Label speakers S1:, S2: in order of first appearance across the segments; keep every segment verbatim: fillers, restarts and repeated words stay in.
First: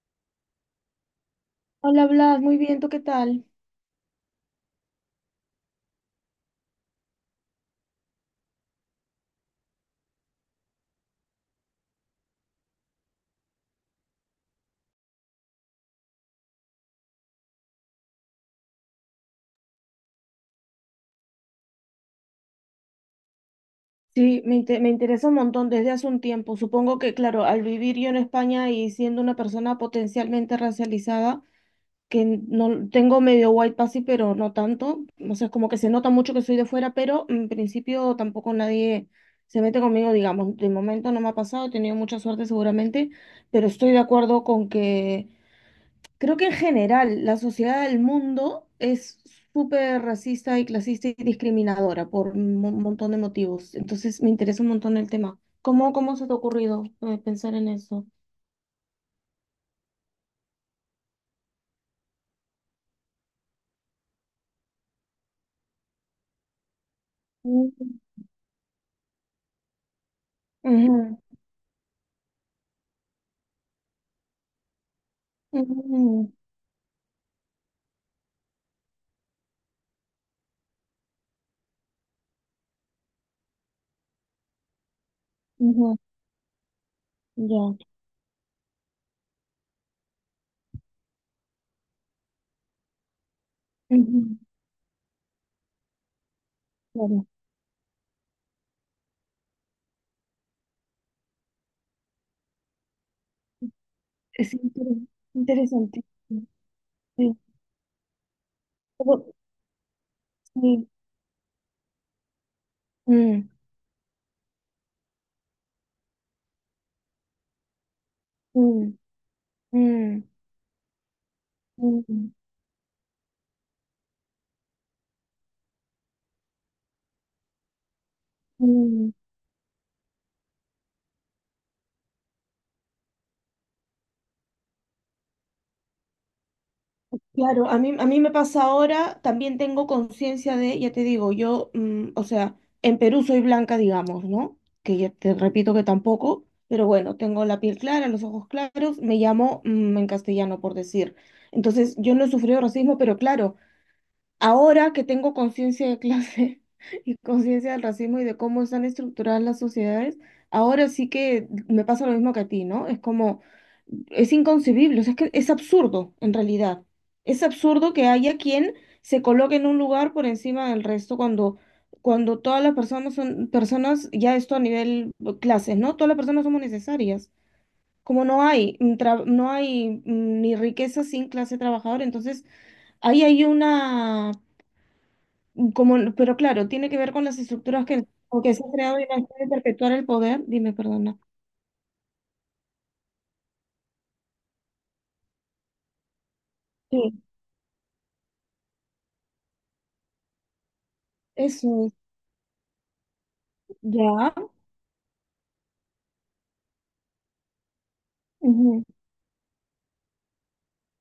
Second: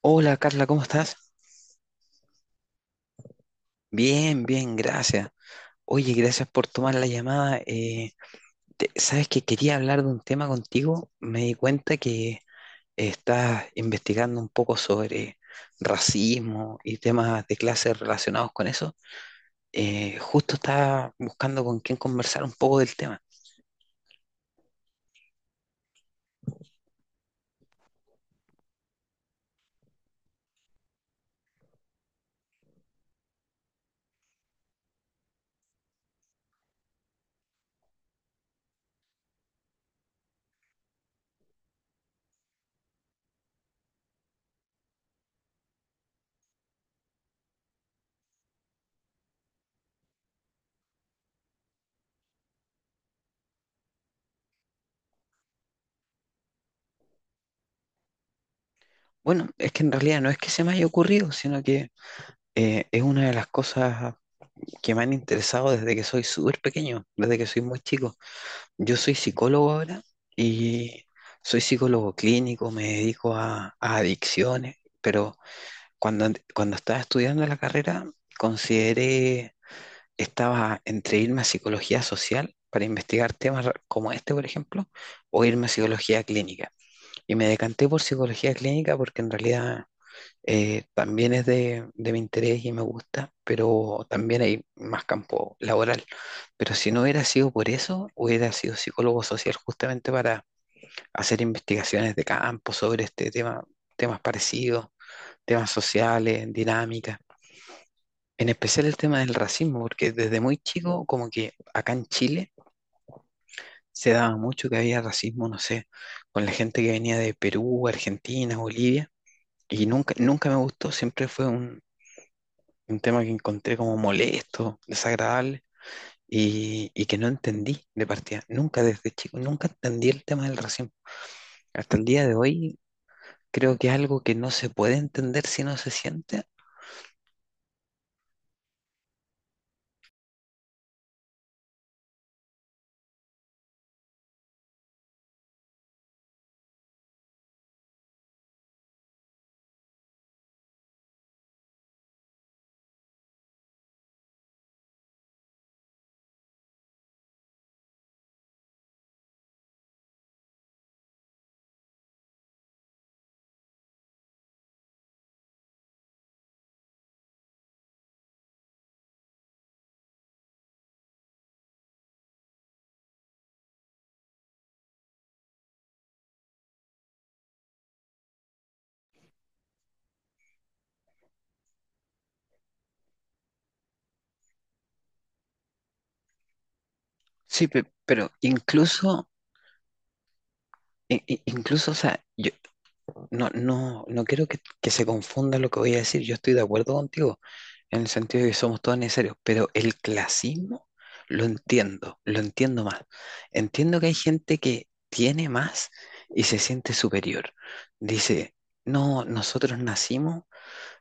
S1: Hola Carla, ¿cómo estás?
S2: Hola Blas, muy bien, ¿tú qué tal?
S1: Bien, bien, gracias. Oye, gracias por tomar la llamada. Eh, te- sabes que quería hablar de un tema contigo. Me di cuenta que estás investigando un poco sobre racismo y temas de clase relacionados con eso. Eh, justo estaba buscando con quién conversar un poco del tema.
S2: Sí, me, inte- me interesa un montón desde hace un tiempo. Supongo que, claro, al vivir yo en España y siendo una persona potencialmente racializada, que no tengo medio white passy, pero no tanto, o sea, es como que se nota mucho que soy de fuera, pero en principio tampoco nadie se mete conmigo, digamos. De momento no me ha pasado, he tenido mucha suerte seguramente, pero estoy de acuerdo con que creo que en general la sociedad del mundo es súper racista y clasista y discriminadora por un mo- montón de motivos. Entonces me interesa un montón el tema. ¿Cómo, cómo se te ha ocurrido eh, pensar en eso?
S1: Bueno, es que en realidad no es que se me haya ocurrido, sino que eh, es una de las cosas que me han interesado desde que soy súper pequeño, desde que soy muy
S2: Mm,
S1: chico. Yo soy psicólogo ahora y
S2: ujú,
S1: soy psicólogo clínico, me dedico a, a adicciones, pero cuando,
S2: ujú,
S1: en- cuando estaba estudiando la carrera consideré, estaba entre irme a psicología social para investigar temas ra- como este, por ejemplo, o irme a
S2: ujú,
S1: psicología clínica. Y me
S2: ya,
S1: decanté por psicología clínica porque en realidad eh, también es de, de mi interés y me gusta, pero
S2: ujú,
S1: también hay más campo laboral. Pero si no hubiera
S2: claro.
S1: sido por eso, hubiera sido psicólogo social justamente para hacer investigaciones de campo sobre este tema, temas
S2: Es inter-
S1: parecidos, temas
S2: Interesante.
S1: sociales, dinámicas.
S2: Sí.
S1: En especial el tema
S2: Pero-
S1: del racismo, porque desde muy
S2: sí.
S1: chico, como que acá en Chile
S2: Mm,
S1: se daba mucho que había racismo, no sé, con la gente que venía de Perú, Argentina,
S2: mm,
S1: Bolivia. Y nunca,
S2: mm,
S1: nunca me gustó, siempre fue un,
S2: mm,
S1: un tema que encontré como molesto, desagradable y, y que no entendí de partida. Nunca
S2: mm.
S1: desde chico, nunca entendí el tema del racismo. Hasta el día de hoy creo que es algo que no se puede entender si no se siente.
S2: Claro, a mí, a mí me pasa ahora, también tengo conciencia de, ya te digo, yo, mm, o sea, en Perú soy blanca, digamos, ¿no? Que ya te repito que tampoco, pero bueno, tengo la piel clara, los ojos claros, me llamo, mm, en castellano, por decir. Entonces, yo no he sufrido racismo, pero claro, ahora que tengo conciencia de clase y conciencia del racismo y de cómo están estructuradas las sociedades, ahora sí que me pasa lo mismo que a ti, ¿no? Es como, es inconcebible, o sea, es que es absurdo en realidad. Es absurdo que haya quien se coloque en un lugar por encima del resto cuando, cuando todas las personas son personas, ya esto a nivel clases, ¿no? Todas las personas somos necesarias. Como no hay, mm, tra- no hay mm, ni riqueza sin clase trabajadora, entonces ahí hay una como, no- pero claro, tiene que ver con las
S1: Sí, pe-
S2: estructuras que,
S1: pero
S2: o que se ha creado y las
S1: incluso,
S2: puede perpetuar el poder. Dime, perdona.
S1: i- i- incluso, o sea, yo no, no, no quiero que, que se confunda lo que voy a decir. Yo estoy de acuerdo
S2: Sí,
S1: contigo en el sentido de que somos todos necesarios, pero el clasismo lo
S2: eso es.
S1: entiendo, lo entiendo más. Entiendo que hay
S2: Ya.
S1: gente que tiene más y se siente superior. Dice,
S2: Ujú,
S1: no, nosotros nacimos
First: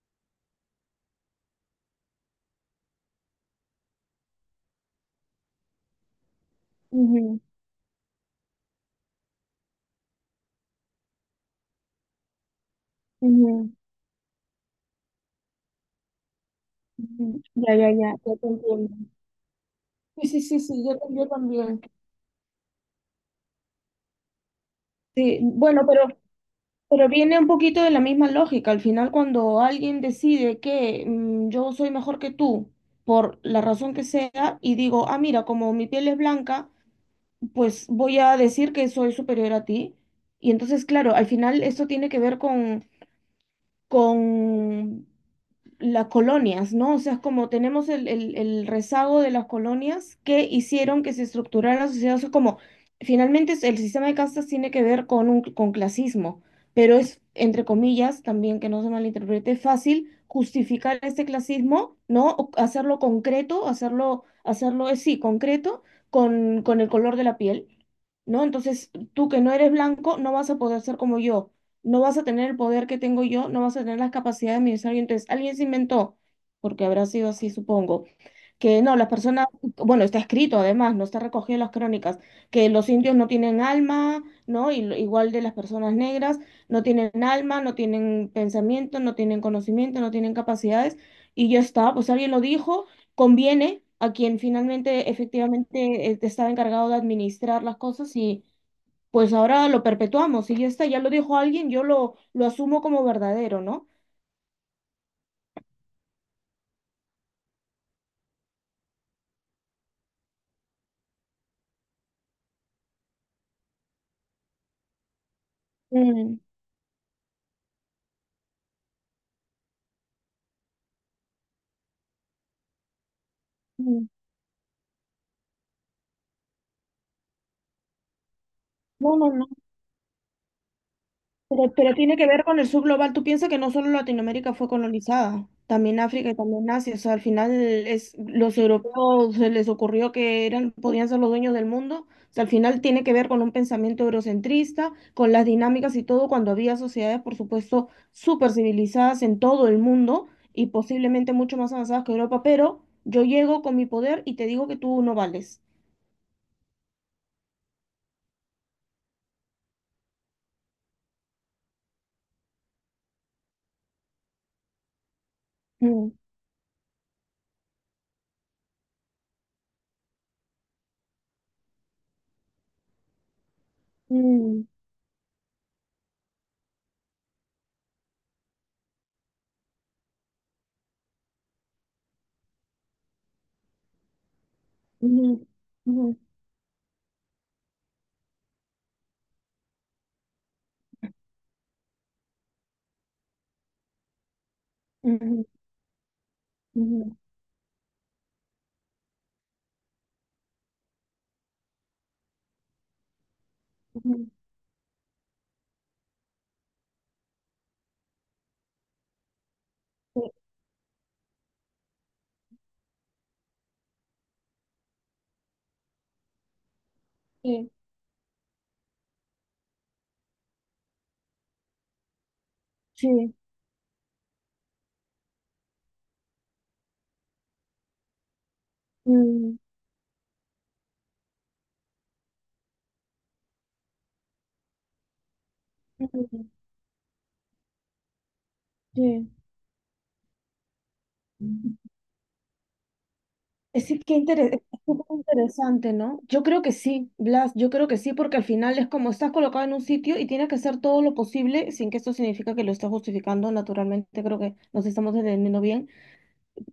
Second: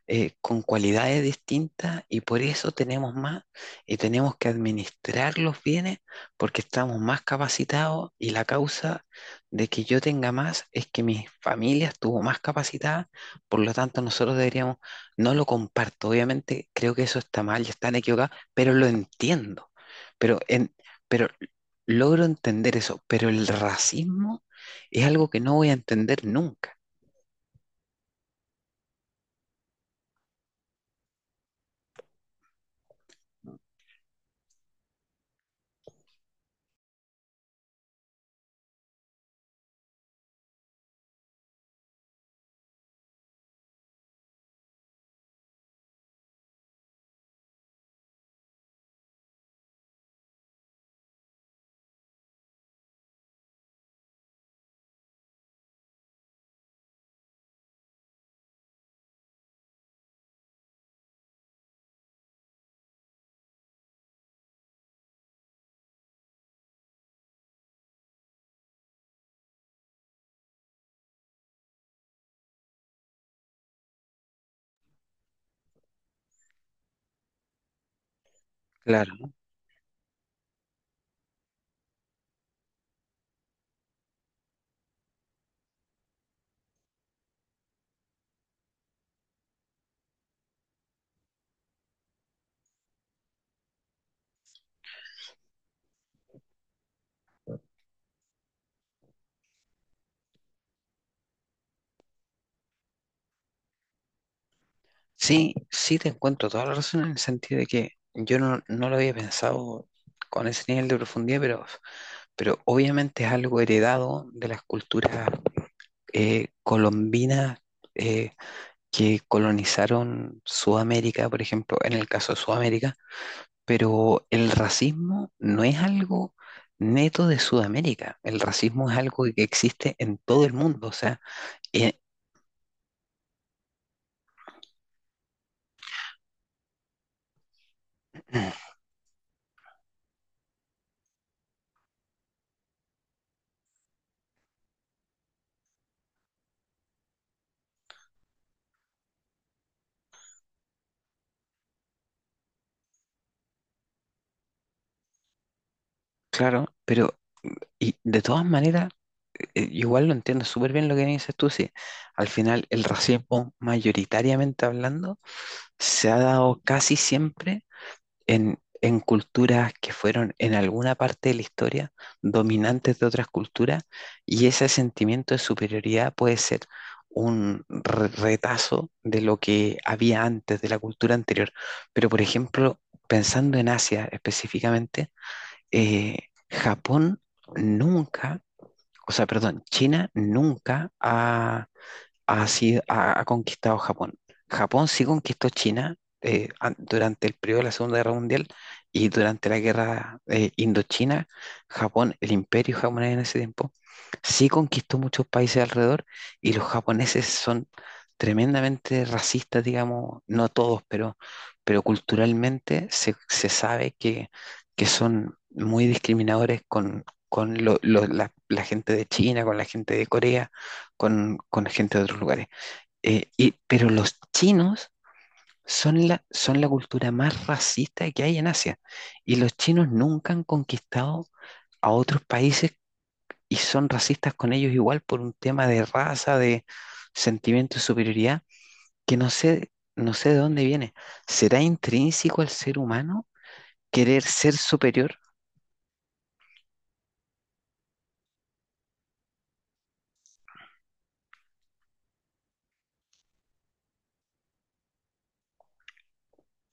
S1: eh, con cualidades distintas y por eso tenemos más y tenemos que administrar los bienes porque estamos más
S2: ujú,
S1: capacitados y la causa de que yo tenga más es que mi familia estuvo más capacitada, por lo
S2: ujú,
S1: tanto nosotros deberíamos, no lo comparto, obviamente creo que eso
S2: ujú.
S1: está mal y
S2: Ya, ya,
S1: están
S2: ya,
S1: equivocados,
S2: ya te
S1: pero lo
S2: entiendo.
S1: entiendo,
S2: Sí,
S1: pero,
S2: sí, sí,
S1: en,
S2: sí, yo,
S1: pero
S2: yo también.
S1: logro entender eso, pero el racismo es algo que
S2: Sí,
S1: no voy a
S2: bueno, pero,
S1: entender nunca.
S2: pero viene un poquito de la misma lógica. Al final, cuando alguien decide que mm, yo soy mejor que tú, por la razón que sea, y digo, ah, mira, como mi piel es blanca, pues voy a decir que soy superior a ti. Y entonces, claro, al final esto tiene que ver con, con las colonias, ¿no? O sea, es como tenemos el, el- el rezago de las colonias que hicieron que se estructurara la sociedad. O sea, como finalmente es- el sistema de castas tiene que ver con, un, con clasismo, pero es, entre comillas, también que no se malinterprete, fácil justificar este clasismo, ¿no? O hacerlo concreto, hacerlo, hacerlo, eh, sí, concreto con, con el color de la piel, ¿no? Entonces, tú que no eres blanco, no vas a poder ser como yo, no vas a tener el poder que tengo yo, no vas a tener las capacidades de administrar yo. Entonces, alguien se inventó, porque habrá sido así, supongo, que no, las
S1: Claro.
S2: personas, bueno, está escrito además, no está recogido en las crónicas, que los indios no tienen alma, ¿no? Y, lo- igual de las personas negras, no tienen alma, no tienen pensamiento, no tienen conocimiento, no tienen capacidades, y ya está, pues alguien lo dijo, conviene a quien finalmente efectivamente eh, estaba encargado de administrar las cosas y, pues ahora lo perpetuamos. Si ya está, ya lo dijo alguien, yo lo, lo asumo como verdadero, ¿no?
S1: Sí, sí te encuentro toda la razón en el sentido de que yo no, no lo había pensado con ese nivel de profundidad, pero, pero obviamente es algo heredado de las culturas
S2: Mm,
S1: eh, colombinas, eh, que colonizaron Sudamérica, por ejemplo, en el caso de Sudamérica,
S2: mm.
S1: pero el racismo no es algo neto de Sudamérica, el racismo es
S2: No,
S1: algo
S2: no,
S1: que
S2: no.
S1: existe en todo el mundo, o sea,
S2: Pero, pero
S1: eh,
S2: tiene que ver con el subglobal. Tú piensas que no solo Latinoamérica fue colonizada, también África y también Asia. O sea, al final es, los europeos se les ocurrió que eran, podían ser los dueños del mundo. O sea, al final tiene que ver con un pensamiento eurocentrista, con las dinámicas y todo, cuando había sociedades, por supuesto, súper civilizadas en todo el mundo y posiblemente mucho más avanzadas que Europa. Pero yo llego con mi poder y te digo que tú no vales.
S1: claro, pero y de todas maneras, eh, eh, igual lo entiendo súper bien lo que dices tú, sí. Al final, el racismo, mayoritariamente hablando, se
S2: Mm,
S1: ha dado casi siempre en, en culturas que fueron en alguna parte de la historia dominantes de otras culturas, y
S2: mm,
S1: ese sentimiento de superioridad puede ser un re- retazo de lo que había antes, de la cultura anterior. Pero, por ejemplo, pensando en Asia específicamente,
S2: ujú,
S1: eh,
S2: ujú,
S1: Japón nunca, o sea, perdón, China nunca ha, ha, sido- ha, ha conquistado Japón. Japón sí
S2: ujú,
S1: conquistó China, eh, an-
S2: ujú,
S1: durante el periodo de la Segunda Guerra Mundial y durante la Guerra, eh, Indochina. Japón, el imperio japonés en ese tiempo,
S2: ujú.
S1: sí conquistó muchos países alrededor y los japoneses son tremendamente racistas, digamos,
S2: Sí,
S1: no todos, pero, pero culturalmente se, se sabe que, que son muy discriminadores con... con
S2: sí,
S1: lo- lo- la la gente de China, con la gente de Corea, con, con gente de otros lugares. Eh,
S2: sí.
S1: y, pero los chinos son la, son la cultura más racista que hay en Asia. Y los
S2: Mm,
S1: chinos nunca han conquistado a otros países y son racistas con ellos igual por un tema de raza,
S2: mm,
S1: de sentimiento de superioridad, que
S2: sí.
S1: no sé, no sé de dónde viene. ¿Será intrínseco al ser humano
S2: Es que qué
S1: querer
S2: interes-
S1: ser
S2: es súper
S1: superior?
S2: interesante, ¿no? Yo creo que sí, Blas, yo creo que sí, porque al final es como estás colocado en un sitio y tienes que hacer todo lo posible, sin que esto significa que lo estás justificando, naturalmente creo que nos estamos entendiendo bien,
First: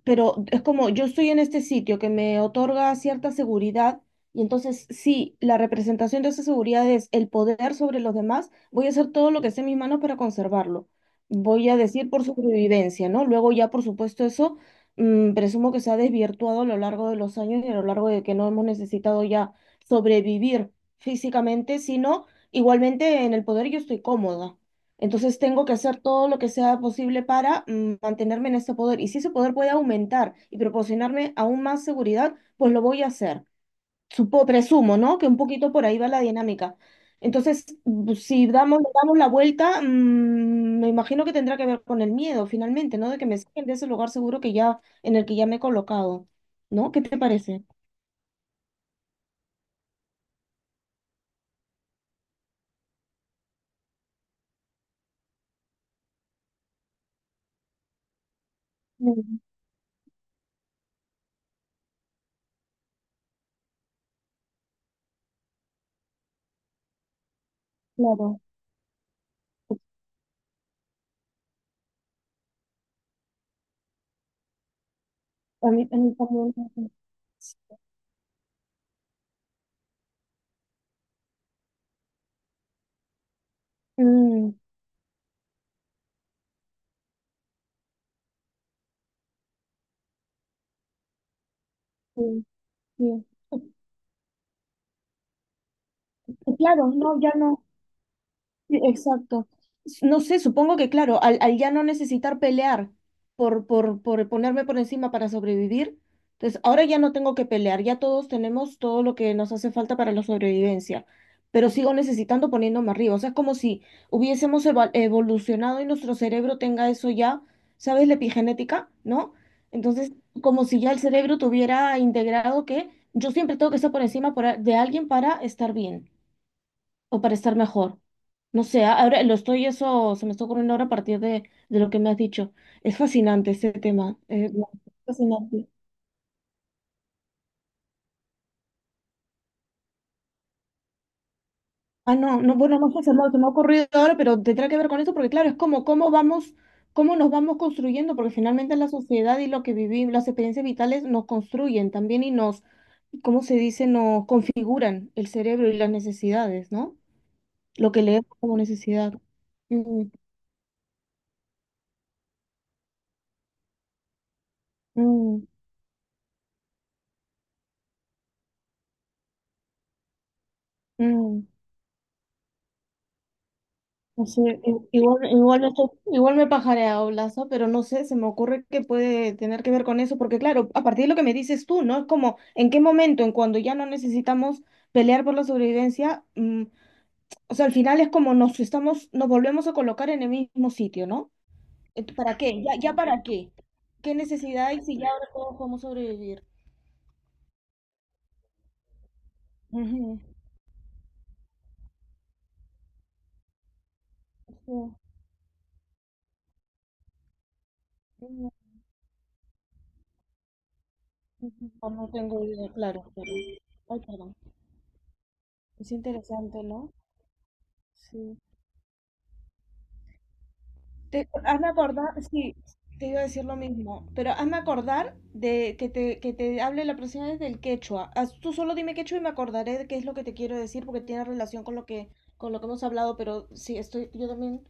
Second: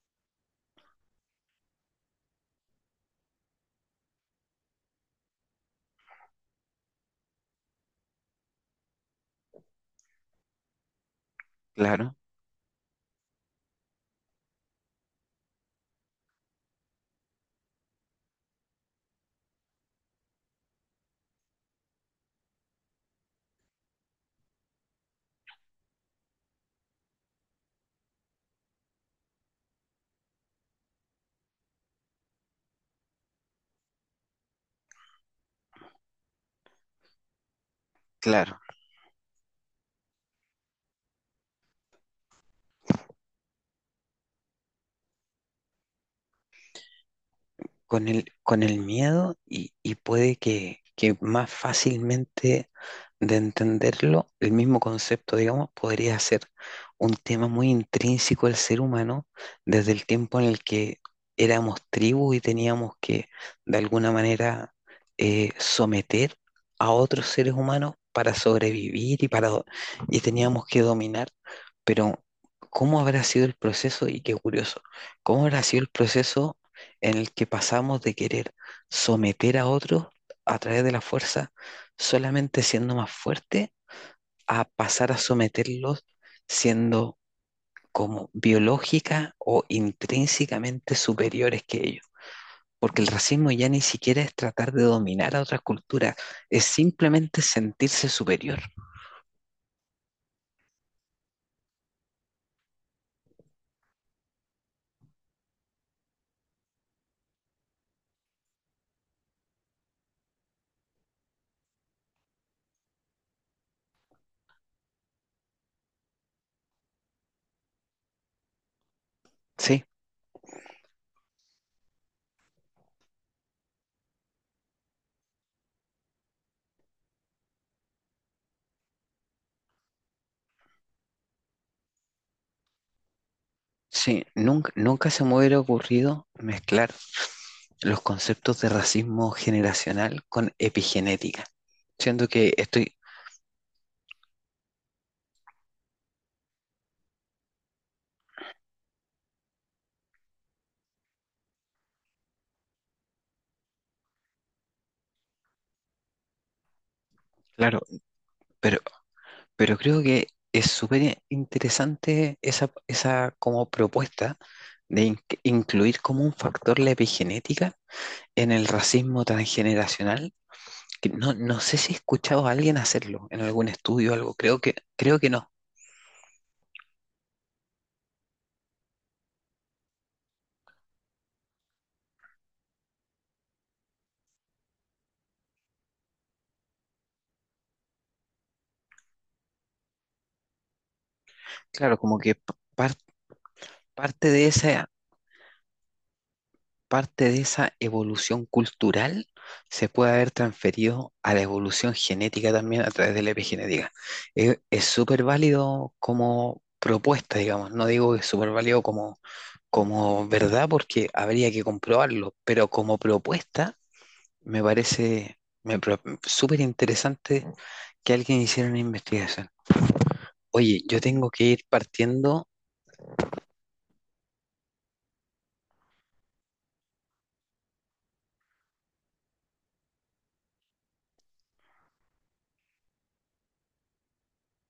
S2: pero es como yo estoy en este sitio que me otorga cierta seguridad y entonces si la representación de esa seguridad es el poder sobre los demás, voy a hacer todo lo que esté en mis manos para conservarlo. Voy a decir
S1: Claro,
S2: por supervivencia, ¿no? Luego ya, por supuesto, eso mm, presumo que se ha desvirtuado a lo largo de los años y a lo largo de que no hemos necesitado ya sobrevivir físicamente, sino igualmente en el poder yo estoy cómoda. Entonces tengo que hacer todo lo que sea posible para mm, mantenerme en ese poder. Y si ese poder puede aumentar y proporcionarme aún más seguridad, pues lo voy a hacer. Supo, presumo, ¿no? Que un poquito por ahí va la dinámica. Entonces, bu- si
S1: claro.
S2: damos, le damos la vuelta, mm, me imagino que tendrá que ver con el miedo finalmente, ¿no? De que me saquen de ese lugar seguro que ya, en el que ya me he colocado, ¿no? ¿Qué te parece?
S1: Con el, con el miedo y, y puede que, que más fácilmente de entenderlo, el mismo concepto, digamos, podría ser un tema muy intrínseco del ser humano
S2: Mm,
S1: desde el tiempo en el que éramos tribu y teníamos que, de alguna manera, eh, someter a otros seres humanos para
S2: Claro,
S1: sobrevivir y, para, do- y teníamos que dominar, pero ¿cómo habrá sido el proceso? Y qué curioso, ¿cómo habrá
S2: a
S1: sido el
S2: mí, a mí también.
S1: proceso en el que pasamos de querer someter a otros a través de la fuerza solamente siendo más fuerte
S2: Mm,
S1: a pasar a someterlos siendo como biológica o intrínsecamente superiores que ellos.
S2: sí,
S1: Porque el
S2: sí.
S1: racismo ya ni siquiera es tratar de dominar a otras culturas, es
S2: Claro, no, ya
S1: simplemente
S2: no.
S1: sentirse superior.
S2: Sí, exacto. S- No sé, supongo que claro, al, al ya no necesitar pelear por, por, por ponerme por encima para sobrevivir, entonces ahora ya no tengo que pelear, ya todos tenemos todo lo que nos hace falta para la sobrevivencia, pero sigo necesitando poniéndome arriba. O sea, es como si hubiésemos eva- evolucionado y nuestro cerebro tenga eso ya, ¿sabes? La epigenética, ¿no?
S1: Sí,
S2: Entonces, como si ya el cerebro tuviera integrado que yo siempre tengo que estar por encima por a- de alguien para estar bien o para estar mejor. No sé, a- ahora lo estoy, eso se me está ocurriendo ahora a partir de, de lo que me has dicho. Es fascinante este tema.
S1: sí,
S2: Eh, no,
S1: nunca,
S2: es
S1: nunca se me hubiera
S2: fascinante.
S1: ocurrido mezclar los conceptos de racismo generacional con epigenética.
S2: Ah,
S1: Siento
S2: no,
S1: que
S2: no, bueno, no
S1: estoy,
S2: sé, se me, se me ha ocurrido ahora, pero tendrá que ver con eso, porque claro, es como cómo vamos, cómo nos vamos construyendo, porque finalmente la sociedad y lo que vivimos, las experiencias vitales nos construyen también y nos, ¿cómo se dice? Nos configuran el cerebro y las necesidades, ¿no?
S1: claro,
S2: Lo que leemos como
S1: pero,
S2: necesidad.
S1: pero creo
S2: Mm,
S1: que es súper interesante esa, esa como propuesta de in-
S2: mm,
S1: incluir como un factor la epigenética en el racismo transgeneracional. Que no,
S2: mm.
S1: no sé si he escuchado a alguien hacerlo en algún estudio o algo,
S2: Sí,
S1: creo que,
S2: i-
S1: creo
S2: igual,
S1: que no.
S2: igual, me estoy- igual me pajareado Lazo, pero no sé, se me ocurre que puede tener que ver con eso, porque claro, a partir de lo que me dices tú, ¿no? Es como, ¿en qué momento, en cuando ya no necesitamos pelear por la sobrevivencia? Mm, o sea, al final es como nos estamos, nos volvemos a colocar en el mismo sitio, ¿no?
S1: Claro,
S2: Ent-
S1: como que
S2: ¿Para qué? ¿Ya,
S1: par-
S2: ya para qué? ¿Qué
S1: parte de
S2: necesidad hay
S1: esa
S2: si ya ahora todos podemos sobrevivir?
S1: parte de esa evolución cultural se puede
S2: Ujú,
S1: haber transferido a la evolución genética también a través de la epigenética. Es es
S2: sí.
S1: súper válido como propuesta, digamos. No digo que es súper válido como, como verdad porque habría que
S2: No, no
S1: comprobarlo,
S2: tengo
S1: pero
S2: idea,
S1: como
S2: claro, pero...
S1: propuesta
S2: Ay, perdón.
S1: me parece, me
S2: Es
S1: pro- súper
S2: interesante, ¿no?
S1: interesante que
S2: Sí.
S1: alguien hiciera una investigación. Oye, yo tengo
S2: Te,
S1: que ir
S2: hazme acordar,
S1: partiendo.
S2: sí, te iba a decir lo mismo, pero hazme acordar de que te, que te hable la próxima vez del quechua. Haz- Tú solo dime quechua y me acordaré de qué es lo que te quiero decir porque tiene relación con lo que, con lo que hemos hablado, pero sí, estoy, yo también,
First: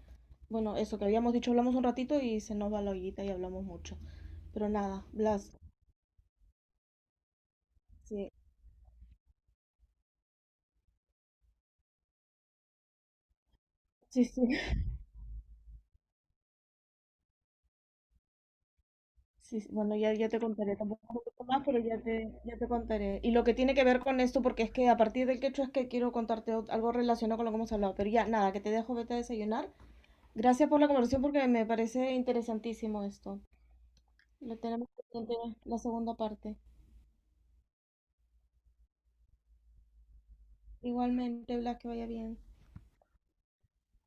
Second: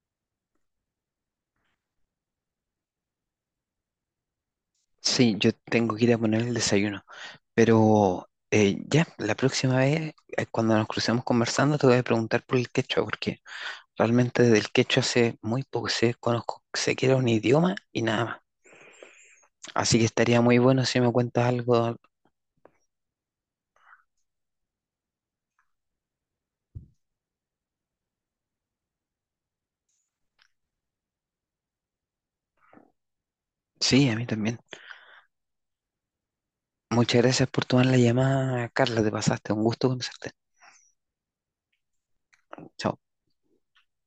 S2: bueno, eso que habíamos dicho, hablamos un ratito y se nos va la ollita y hablamos mucho. Pero nada,
S1: Sí, yo
S2: Blas,
S1: tengo que ir a poner el desayuno. Pero
S2: sí,
S1: eh, ya, la próxima vez, eh, cuando nos crucemos conversando, te voy a preguntar por el quechua, porque
S2: sí, sí.
S1: realmente del quechua sé muy poco, sé, conozco, sé que era un idioma y nada más.
S2: Sí, sí, bueno,
S1: Así que
S2: ya, ya
S1: estaría
S2: te
S1: muy
S2: contaré,
S1: bueno si
S2: tampoco
S1: me
S2: un
S1: cuentas
S2: poco más, pero
S1: algo.
S2: ya te, ya te contaré. Y lo que tiene que ver con esto, porque es que a partir del quechua es que quiero contarte ot- algo relacionado con lo que hemos hablado, pero ya, nada, que te dejo, vete a desayunar. Gracias por la conversación porque me parece interesantísimo esto.
S1: Sí, a mí también.
S2: Lo tenemos pendiente la segunda parte.
S1: Muchas gracias por tomar la llamada, Carla, te pasaste, un gusto conocerte.
S2: Igualmente, Blas, que vaya bien.
S1: Chao.